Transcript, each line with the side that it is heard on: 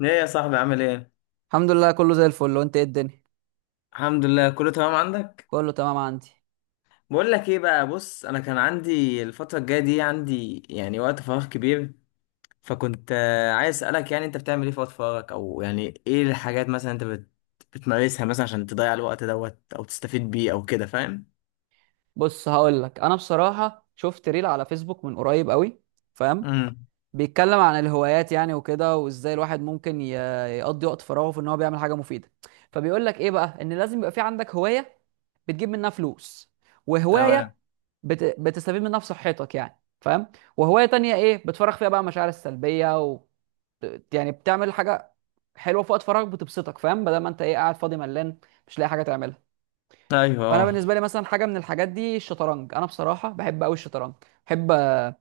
left: ايه يا صاحبي، عامل ايه؟
right: الحمد لله كله زي الفل. وانت ايه الدنيا؟
left: الحمد لله كله تمام عندك.
right: كله تمام عندي.
left: بقول لك ايه بقى. بص، انا كان عندي الفتره الجايه دي عندي، يعني، وقت فراغ كبير. فكنت عايز اسالك، يعني، انت بتعمل ايه في وقت فراغك؟ او، يعني، ايه الحاجات مثلا انت بتمارسها مثلا عشان تضيع الوقت دوت، او تستفيد بيه، او كده، فاهم؟
right: بص هقول لك، انا بصراحه شفت ريل على فيسبوك من قريب قوي، فاهم؟
left: امم
right: بيتكلم عن الهوايات يعني وكده، وازاي الواحد ممكن يقضي وقت فراغه في ان هو بيعمل حاجه مفيده. فبيقول لك ايه بقى، ان لازم يبقى في عندك هوايه بتجيب منها فلوس، وهوايه
left: تمام.
right: بتستفيد منها في صحتك يعني، فاهم؟ وهوايه تانية ايه، بتفرغ فيها بقى مشاعر السلبيه يعني بتعمل حاجه حلوه في وقت فراغك بتبسطك، فاهم؟ بدل ما انت ايه، قاعد فاضي ملان مش لاقي حاجه تعملها.
left: ايوه،
right: فانا
left: اه.
right: بالنسبه لي مثلا، حاجه من الحاجات دي الشطرنج. انا بصراحه بحب قوي الشطرنج، بحب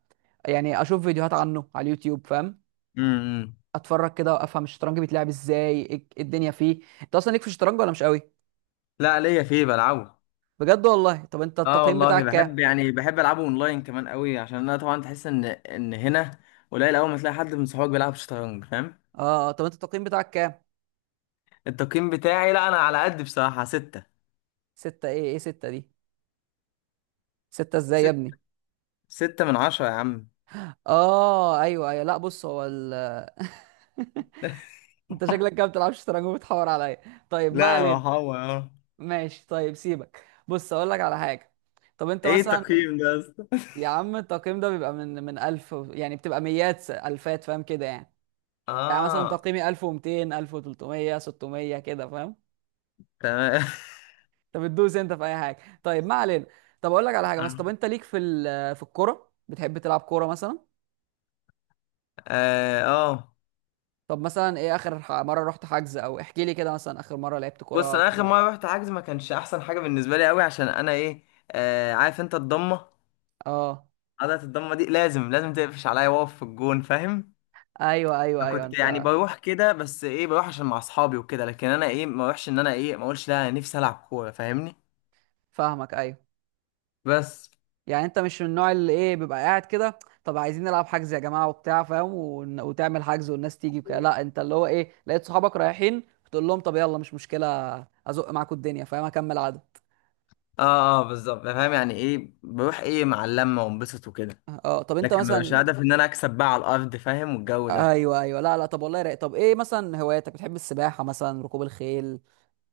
right: يعني اشوف فيديوهات عنه على اليوتيوب، فاهم؟
left: امم
right: اتفرج كده وافهم الشطرنج بيتلعب ازاي. إيه؟ إيه الدنيا فيه؟ انت اصلا ليك في الشطرنج ولا مش قوي؟
left: لا، ليا فيه، بلعبه.
right: بجد والله؟ طب انت
left: اه
right: التقييم
left: والله
right: بتاعك كام؟
left: بحب، يعني بحب العبه اونلاين كمان قوي، عشان انا طبعا تحس ان هنا قليل. اول ما تلاقي حد من صحابك بيلعب شطرنج، فاهم؟
right: اه، طب انت التقييم بتاعك كام؟
left: التقييم بتاعي، لا انا على قد بصراحة ستة.
right: ستة؟ ايه ايه ستة دي؟ ستة ازاي يا
left: ستة.
right: ابني؟
left: 6/10 يا عم.
right: اه ايوه ايوه، لا بص، هو ال انت شكلك كده بتلعبش شطرنج وبتحور عليا. طيب ما
left: لا يا
right: علينا.
left: محمد. اه.
right: ماشي طيب سيبك، بص اقول لك على حاجه. طب انت
left: ايه
right: مثلا،
left: التقييم ده يا اسطى؟
right: يا عم التقييم ده بيبقى من 1000 يعني بتبقى ميات الفات، فاهم كده يعني؟ يعني مثلا
left: اه،
right: تقييمي 1200، 1300، 600 كده، فاهم؟
left: تمام.
right: انت بتدوس انت في اي حاجه. طيب ما علينا. طب اقول لك على حاجه مثلا، طب انت ليك في في الكوره؟ بتحب تلعب كوره مثلا؟
left: اه، آه.
right: طب مثلا ايه اخر مره رحت حجز؟ او احكي لي كده مثلا، اخر مره لعبت
left: بص،
right: كوره
left: انا
right: كان ايه
left: اخر
right: الدنيا؟
left: مرة رحت حجز ما كانش احسن حاجة بالنسبة لي قوي، عشان انا، ايه، آه، عارف انت الضمة؟
right: اه
left: عضلة الضمة دي، لازم تقفش عليا واقف في الجون، فاهم؟
right: ايوه ايوه
left: انا
right: ايوه،
left: كنت يعني
right: انت
left: بروح كده، بس ايه، بروح عشان مع اصحابي وكده، لكن انا، ايه، ما اروحش ان انا، ايه، ما اقولش لا، انا نفسي العب كورة، فاهمني.
right: فاهمك ايوه.
left: بس.
right: يعني انت مش من النوع اللي ايه، بيبقى قاعد كده، طب عايزين نلعب حجز يا جماعه وبتاع، فاهم؟ وتعمل حجز والناس تيجي وكده. لا انت اللي هو ايه، لقيت صحابك رايحين تقول لهم طب يلا مش مشكله، ازق معاكم الدنيا، فاهم؟ اكمل عدد.
left: اه اه، بالظبط، فاهم. يعني ايه، بروح، ايه، مع اللمه وانبسط وكده،
right: اه طب انت
left: لكن مبقاش
right: مثلا،
left: هدف ان انا اكسب بقى على الارض، فاهم، والجو ده.
right: ايوه ايوه، لا لا طب، والله رايق. طب ايه مثلا هواياتك؟ بتحب السباحه مثلا، ركوب الخيل،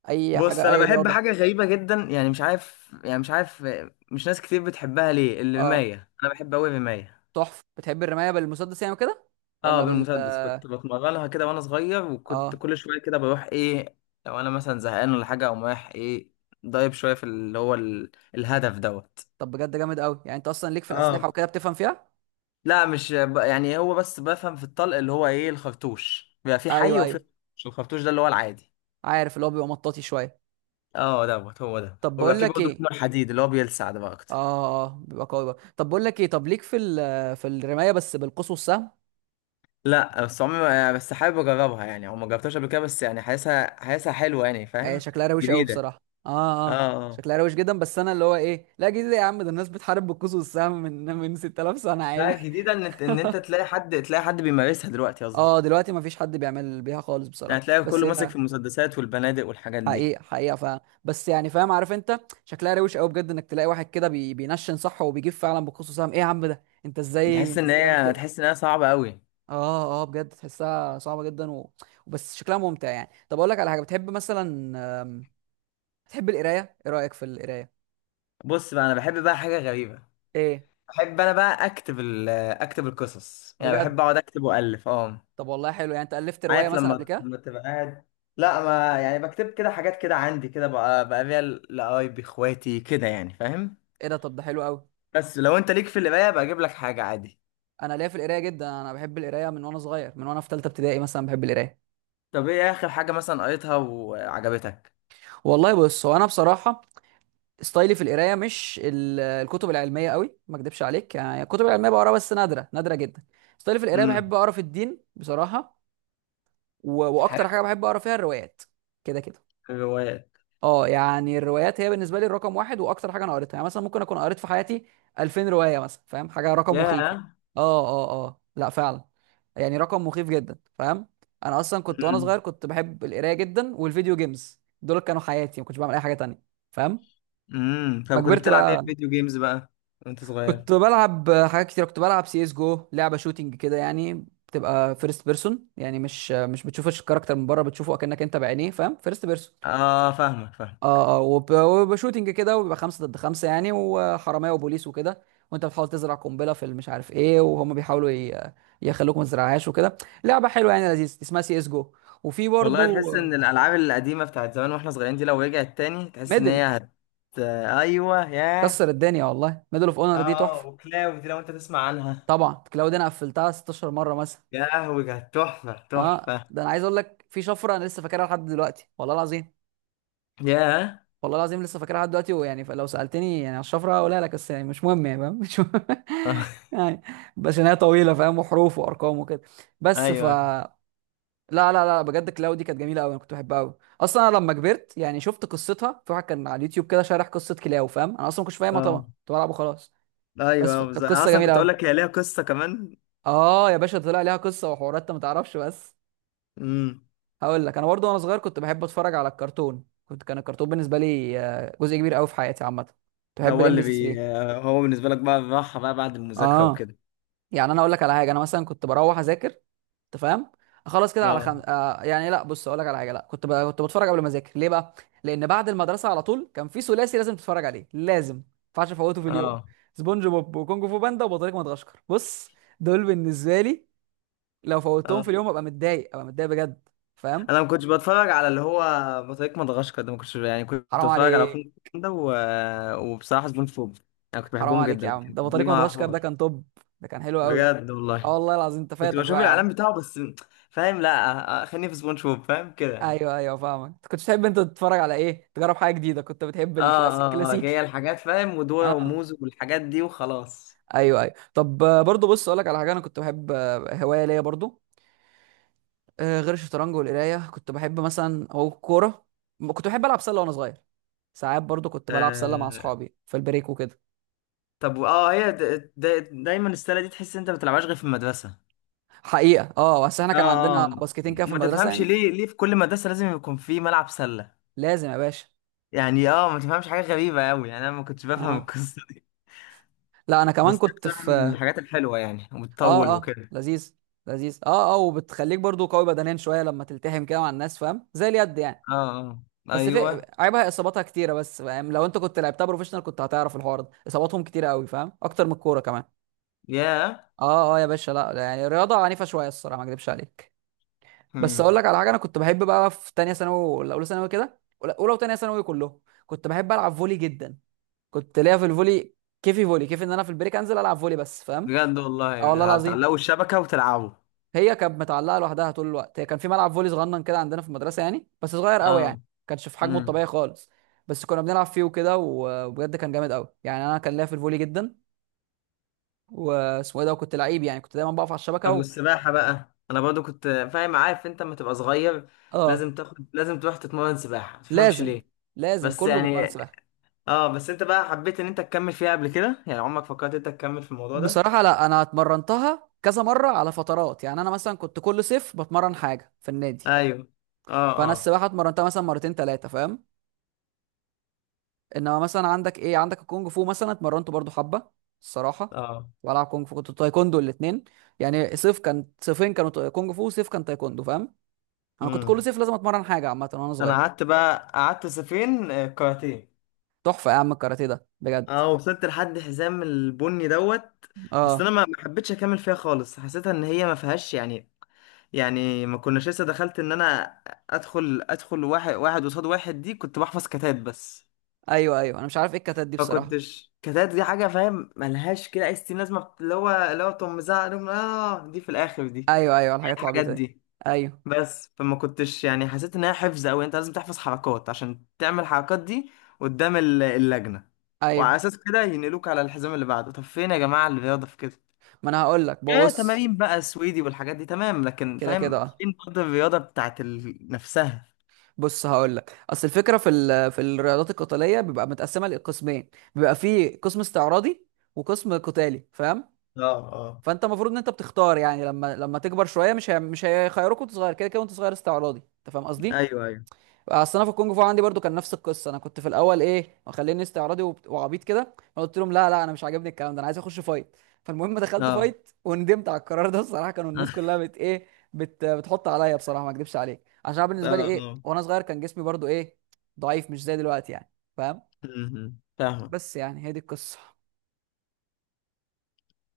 right: اي
left: بص،
right: حاجه،
left: انا
right: اي
left: بحب
right: رياضه؟
left: حاجه غريبه جدا، يعني مش عارف، مش ناس كتير بتحبها، ليه؟
right: اه،
left: الرمايه. انا بحب قوي الرمايه.
right: تحفه. بتحب الرمايه بالمسدس يعني وكده،
left: اه.
right: ولا بال؟
left: بالمسدس، كنت بتمرنها كده وانا صغير، وكنت
right: اه،
left: كل شويه كده بروح، ايه، لو انا مثلا زهقان ولا حاجه، اقوم رايح، ايه، ضايب شويه في اللي هو الهدف دوت.
right: طب بجد جامد قوي. يعني انت اصلا ليك في الاسلحه
left: اه.
right: وكده، بتفهم فيها؟
left: لا، مش يعني هو بس بفهم في الطلق، اللي هو، ايه، الخرطوش بيبقى في حي،
right: ايوه
left: وفي
right: ايوه،
left: خرطوش، الخرطوش ده اللي هو العادي.
right: عارف اللي هو بيبقى مطاطي شويه.
left: اه، دوت هو ده،
right: طب
left: وبيبقى
right: بقول
left: في
right: لك
left: برضه
right: ايه،
left: منه الحديد، اللي هو بيلسع ده بقى
right: اه،
left: اكتر.
right: بيبقى قوي بقى. طب بقول لك ايه، طب ليك في في الرمايه بس بالقوس والسهم؟
left: لا، بس عمري يعني بس حابب اجربها، يعني، او ما جربتهاش قبل كده، بس يعني حاسسها، حلوه، يعني،
right: ايه
left: فاهم.
right: شكلها روش قوي
left: جديده.
right: بصراحه، اه
left: اه
right: اه.
left: اه.
right: شكلها روش جدا، بس انا اللي هو ايه، لا جديد يا عم، ده الناس بتحارب بالقوس والسهم من 6000 سنه
left: لا،
right: عادي.
left: الجديده ان انت تلاقي حد، بيمارسها دلوقتي، قصدي.
right: اه دلوقتي مفيش حد بيعمل بيها خالص
left: يعني
right: بصراحه،
left: تلاقي
right: بس
left: كله ماسك
right: هي
left: في المسدسات والبنادق والحاجات دي.
right: حقيقه حقيقه، فاهم؟ بس يعني، فاهم؟ عارف انت شكلها روش قوي بجد، انك تلاقي واحد كده بينشن صح وبيجيب فعلا بالقوس والسهم؟ ايه يا عم ده، انت ازاي،
left: تحس
right: انت
left: ان
right: ازاي جامد
left: هي،
right: كده؟
left: صعبه قوي.
right: اه اه، بجد تحسها صعبة جدا وبس شكلها ممتع يعني. طب اقول لك على حاجة، بتحب مثلا، آم، بتحب القراية؟ ايه رأيك في القراية؟
left: بص بقى، انا بحب بقى حاجه غريبه.
right: ايه؟
left: بحب انا بقى اكتب ال اكتب القصص، يعني
right: بجد؟
left: بحب اقعد اكتب والف. اه،
right: طب والله حلو. يعني انت ألفت رواية
left: عارف
right: مثلا قبل
left: لما،
right: كده؟
left: تبقى قاعد. لا، ما يعني بكتب كده حاجات كده عندي كده، بقى بيها لقرايبي، اخواتي كده، يعني، فاهم؟
right: ايه ده؟ طب ده حلو قوي.
left: بس لو انت ليك في القرايه بقى، اجيب لك حاجه عادي.
right: انا ليا في القراية جدا، انا بحب القراية من وانا صغير، من وانا في ثالثة ابتدائي مثلا بحب القراية.
left: طب ايه اخر حاجه مثلا قريتها وعجبتك؟
right: والله بص، هو انا بصراحة ستايلي في القراية مش الكتب العلمية قوي، ما اكدبش عليك، يعني الكتب العلمية بقراها بس نادرة نادرة جدا. ستايلي في القراية بحب
left: امم
right: اقرا في الدين بصراحة،
left: حاجه.
right: واكتر حاجة بحب اقرا فيها الروايات. كده كده
left: في الروايات.
right: اه، يعني الروايات هي بالنسبه لي الرقم واحد. واكتر حاجه انا قريتها، يعني مثلا ممكن اكون قريت في حياتي 2000 روايه مثلا، فاهم؟ حاجه رقم مخيف يعني.
left: ياه.
right: اه اه اه، لا فعلا يعني رقم مخيف جدا، فاهم؟ انا اصلا كنت وانا صغير
left: امم
right: كنت بحب القرايه جدا، والفيديو جيمز دول كانوا حياتي، ما كنتش بعمل اي حاجه تانية، فاهم؟ ما
left: طب كنت
right: كبرت
left: بتلعب ايه في
right: بقى،
left: فيديو جيمز بقى وانت صغير؟
right: كنت بلعب حاجات كتير. كنت بلعب سي اس جو، لعبه شوتينج كده يعني، بتبقى فيرست بيرسون، يعني مش بتشوفش الكاركتر من بره، بتشوفه اكنك انت بعينيه، فاهم؟ فيرست بيرسون.
left: اه، فاهمك فاهمك.
right: اه اه، وبيبقى شوتنج كده، وبيبقى خمسة ضد خمسة يعني، وحرامية وبوليس وكده، وانت بتحاول تزرع قنبلة في مش عارف ايه، وهم بيحاولوا يخلوك ما تزرعهاش وكده. لعبة حلوة يعني، لذيذة، اسمها سي اس جو. وفي
left: والله
right: برضو
left: تحس ان الالعاب القديمه بتاعت زمان واحنا صغيرين دي، لو رجعت تاني تحس ان هي
right: ميدل،
left: هت. ايوه، ياه.
right: كسر الدنيا والله، ميدل اوف اونر دي
left: اه،
right: تحفة.
left: وكلاو دي، لو انت تسمع عنها.
right: طبعا لو دي انا قفلتها 16 مرة مثلا.
left: يا لهوي، كانت تحفه
right: اه
left: تحفه.
right: ده انا عايز اقول لك، في شفرة انا لسه فاكرها لحد دلوقتي والله العظيم،
left: ياه.
right: والله العظيم لسه فاكرها لحد دلوقتي. ويعني فلو سالتني يعني على الشفره هقولها لك، بس يعني مش مهم يعني، فاهم؟ مش مهم.
left: آه،
right: يعني بس إن هي طويله، فاهم؟ وحروف وارقام وكده، بس ف
left: ايوه.
right: لا لا لا، بجد كلاو دي كانت جميله قوي، انا كنت بحبها قوي. اصلا انا لما كبرت يعني شفت قصتها في واحد كان على اليوتيوب كده شارح قصه كلاو، فاهم؟ انا اصلا ما كنتش فاهمها طبعا،
left: اه،
right: كنت بلعبه خلاص.
left: ايوه،
right: كانت
left: انا
right: قصه
left: اصلا
right: جميله
left: كنت اقول
right: قوي.
left: لك هي ليها قصه كمان.
right: اه يا باشا، طلع ليها قصه وحوارات انت ما تعرفش. بس
left: امم
right: هقول لك انا برضو، وانا صغير كنت بحب اتفرج على الكرتون. كنت، كان الكرتون بالنسبه لي جزء كبير قوي في حياتي عامه. كنت
left: ده
right: بحب
left: هو
right: الام
left: اللي
right: بي سي
left: بي،
right: 3.
left: هو بالنسبه لك بقى الراحه بقى بعد المذاكره
right: اه
left: وكده.
right: يعني انا اقول لك على حاجه، انا مثلا كنت بروح اذاكر، انت فاهم، اخلص كده على
left: اه،
right: خم... آه يعني لا بص اقول لك على حاجه، لا كنت كنت بتفرج قبل ما اذاكر. ليه بقى؟ لان بعد المدرسه على طول كان في ثلاثي لازم تتفرج عليه، لازم ما ينفعش افوته في اليوم:
left: اه،
right: سبونج بوب، وكونج فو باندا، وبطريق مدغشقر. بص دول بالنسبه لي، لو فوتهم
left: آه.
right: في اليوم ابقى متضايق، ابقى متضايق بجد، فاهم؟
left: انا ما كنتش بتفرج على اللي هو بطريق مدغشقر ده، ما كنتش يعني، كنت
right: حرام
left: بتفرج على
right: عليك،
left: افلام ده وبصراحه سبونج بوب، انا كنت
right: حرام
left: بحبهم
right: عليك
left: جدا،
right: يا عم،
left: لكن
right: ده
left: دي
right: بطريق
left: ما
right: مدغشقر ده
left: اعرفهاش.
right: كان توب، ده كان حلو قوي.
left: بجد
right: اه
left: والله.
right: والله العظيم، انت
left: كنت
right: فاتك
left: بشوف
right: بقى يا عم.
left: الاعلان بتاعه بس، فاهم؟ لا، خليني في سبونج بوب، فاهم كده، يعني.
right: ايوه ايوه فاهمك، انت كنت بتحب انت تتفرج على ايه، تجرب حاجه جديده، كنت بتحب
left: اه
right: الكلاسيك،
left: اه اه، هي
right: كلاسيكي.
left: الحاجات، فاهم، ودورة
right: اه
left: وموز والحاجات دي وخلاص.
right: ايوه ايوه. طب برضو بص اقول لك على حاجه، انا كنت بحب هوايه ليا برضو، غير الشطرنج والقرايه، كنت بحب مثلا او كوره. كنت بحب العب سله وانا صغير. ساعات برضو كنت بلعب سله مع
left: آه.
right: اصحابي في البريك وكده.
left: طب، اه، هي دايما السله دي تحس إن انت ما بتلعبهاش غير في المدرسه.
right: حقيقه اه، بس احنا كان
left: اه
right: عندنا
left: اه.
right: باسكتين كده في
left: ما
right: المدرسه
left: تفهمش
right: يعني.
left: ليه، في كل مدرسه لازم يكون في ملعب سله؟
right: لازم يا باشا.
left: يعني، اه، ما تفهمش، حاجة غريبة قوي، يعني انا ما كنتش بفهم
right: اه
left: القصة دي.
right: لا انا كمان
left: بس دي
right: كنت
left: اكتر من
right: في،
left: الحاجات الحلوة، يعني، وبتطول
right: اه اه
left: وكده.
right: لذيذ، لذيذ اه اه. وبتخليك برضو قوي بدنيا شويه، لما تلتحم كده مع الناس، فاهم؟ زي اليد يعني.
left: اه اه،
right: بس في
left: ايوه،
right: عيبها، اصاباتها كتيره بس، فاهم؟ لو انت كنت لعبتها بروفيشنال كنت هتعرف الحوار ده، اصاباتهم كتيره قوي، فاهم؟ اكتر من الكوره كمان.
left: يا
right: اه اه يا باشا، لا لا، يعني رياضه عنيفه شويه الصراحه، ما اكذبش عليك. بس اقول
left: مم.
right: لك على حاجه، انا كنت بحب بقى، في تانية ثانوي ولا اولى ثانوي كده، ولا اولى وتانية ثانوي كلهم، كنت بحب العب فولي جدا. كنت ليا في الفولي، كيفي فولي كيف، ان انا في البريك انزل العب فولي بس، فاهم؟
left: بجد والله.
right: اه والله العظيم.
left: بتعلقوا الشبكة وتلعبوا؟
right: هي كانت متعلقه لوحدها طول الوقت. هي كان في ملعب فولي صغنن كده عندنا في المدرسه يعني، بس صغير قوي يعني،
left: اه.
right: ما كانش في حجمه
left: امم
right: الطبيعي خالص. بس كنا بنلعب فيه وكده، وبجد كان جامد قوي يعني، انا كان ليا في الفولي جدا، واسمه ايه ده. وكنت لعيب يعني، كنت دايما بقف على الشبكه
left: طب والسباحة بقى، انا برضو كنت، فاهم، عارف انت لما تبقى صغير
right: اه
left: لازم تاخد، لازم تروح تتمرن سباحة، ما تفهمش
right: لازم،
left: ليه.
right: لازم
left: بس
right: كله بيتمرن
left: يعني.
right: سباحه.
left: اه، بس انت بقى حبيت ان انت تكمل فيها قبل كده؟ يعني عمرك فكرت انت تكمل في الموضوع ده؟
right: بصراحه لا، انا اتمرنتها كذا مره على فترات، يعني انا مثلا كنت كل صيف بتمرن حاجه في النادي.
left: ايوه. اه
right: فانا
left: اه
right: السباحه اتمرنتها مثلا مرتين ثلاثه، فاهم؟ انما مثلا عندك ايه، عندك الكونج فو مثلا اتمرنت برضو حبه الصراحه،
left: اه.
right: والعب كونج فو، كنت تايكوندو الاثنين. يعني صيف كان، صيفين كانوا كونج فو، وصيف كان تايكوندو، فاهم؟ انا كنت
left: مم.
right: كل صيف لازم اتمرن حاجه عامه وانا
left: ده انا
right: صغير.
left: قعدت بقى، صيفين كاراتيه.
right: تحفه يا عم الكاراتيه ده بجد.
left: اه، وصلت لحد حزام البني دوت. بس انا
right: اه
left: ما حبيتش اكمل فيها خالص، حسيتها ان هي ما فيهاش، يعني، يعني، ما كناش لسه دخلت ان انا ادخل، واحد واحد قصاد واحد دي، كنت بحفظ كتات بس.
right: ايوه ايوه، انا مش عارف ايه الكتات دي
left: ما
right: بصراحه.
left: كنتش، كتات دي حاجه، فاهم، ملهاش كده اي ستين لازمه، اللي هو تقوم مزعق لهم، اه، دي في الاخر دي.
right: ايوه ايوه الحاجات
left: الحاجات
right: العبيطه دي،
left: دي.
right: ايوه
left: بس فما كنتش يعني حسيت انها حفظ قوي، انت لازم تحفظ حركات عشان تعمل الحركات دي قدام اللجنة، وعلى
right: ايوه.
left: اساس كده ينقلوك على الحزام اللي بعده. طب فين يا جماعة الرياضة في كده؟
right: ما انا هقول لك
left: ايه،
right: بص،
left: تمارين بقى سويدي والحاجات دي تمام، لكن
right: كده كده
left: فاهم
right: اه.
left: فين برضه الرياضة بتاعت نفسها.
right: بص هقول لك، اصل الفكره في في الرياضات القتاليه بيبقى متقسمه لقسمين: بيبقى في قسم استعراضي، وقسم قتالي، فاهم؟
left: اه اه،
right: فانت المفروض ان انت بتختار يعني، لما تكبر شويه. مش مش هيخيروك وانت صغير كده كده وانت صغير استعراضي، انت فاهم قصدي؟
left: ايوه ايوه،
right: اصل انا في الكونج فو عندي برضو كان نفس القصه، انا كنت في الاول ايه، مخليني استعراضي وعبيط كده، فقلت لهم لا لا انا مش عاجبني الكلام ده، انا عايز اخش فايت. فالمهم دخلت
left: اه.
right: فايت وندمت على القرار ده الصراحه، كانوا الناس كلها بتحط عليا بصراحه، ما اكدبش عليك، عشان أنا
left: اه
right: بالنسبه لي ايه،
left: اه.
right: وانا صغير كان جسمي برضو ايه، ضعيف، مش زي دلوقتي يعني، فاهم؟
left: م- م. فاهمك.
right: بس يعني هي دي القصه.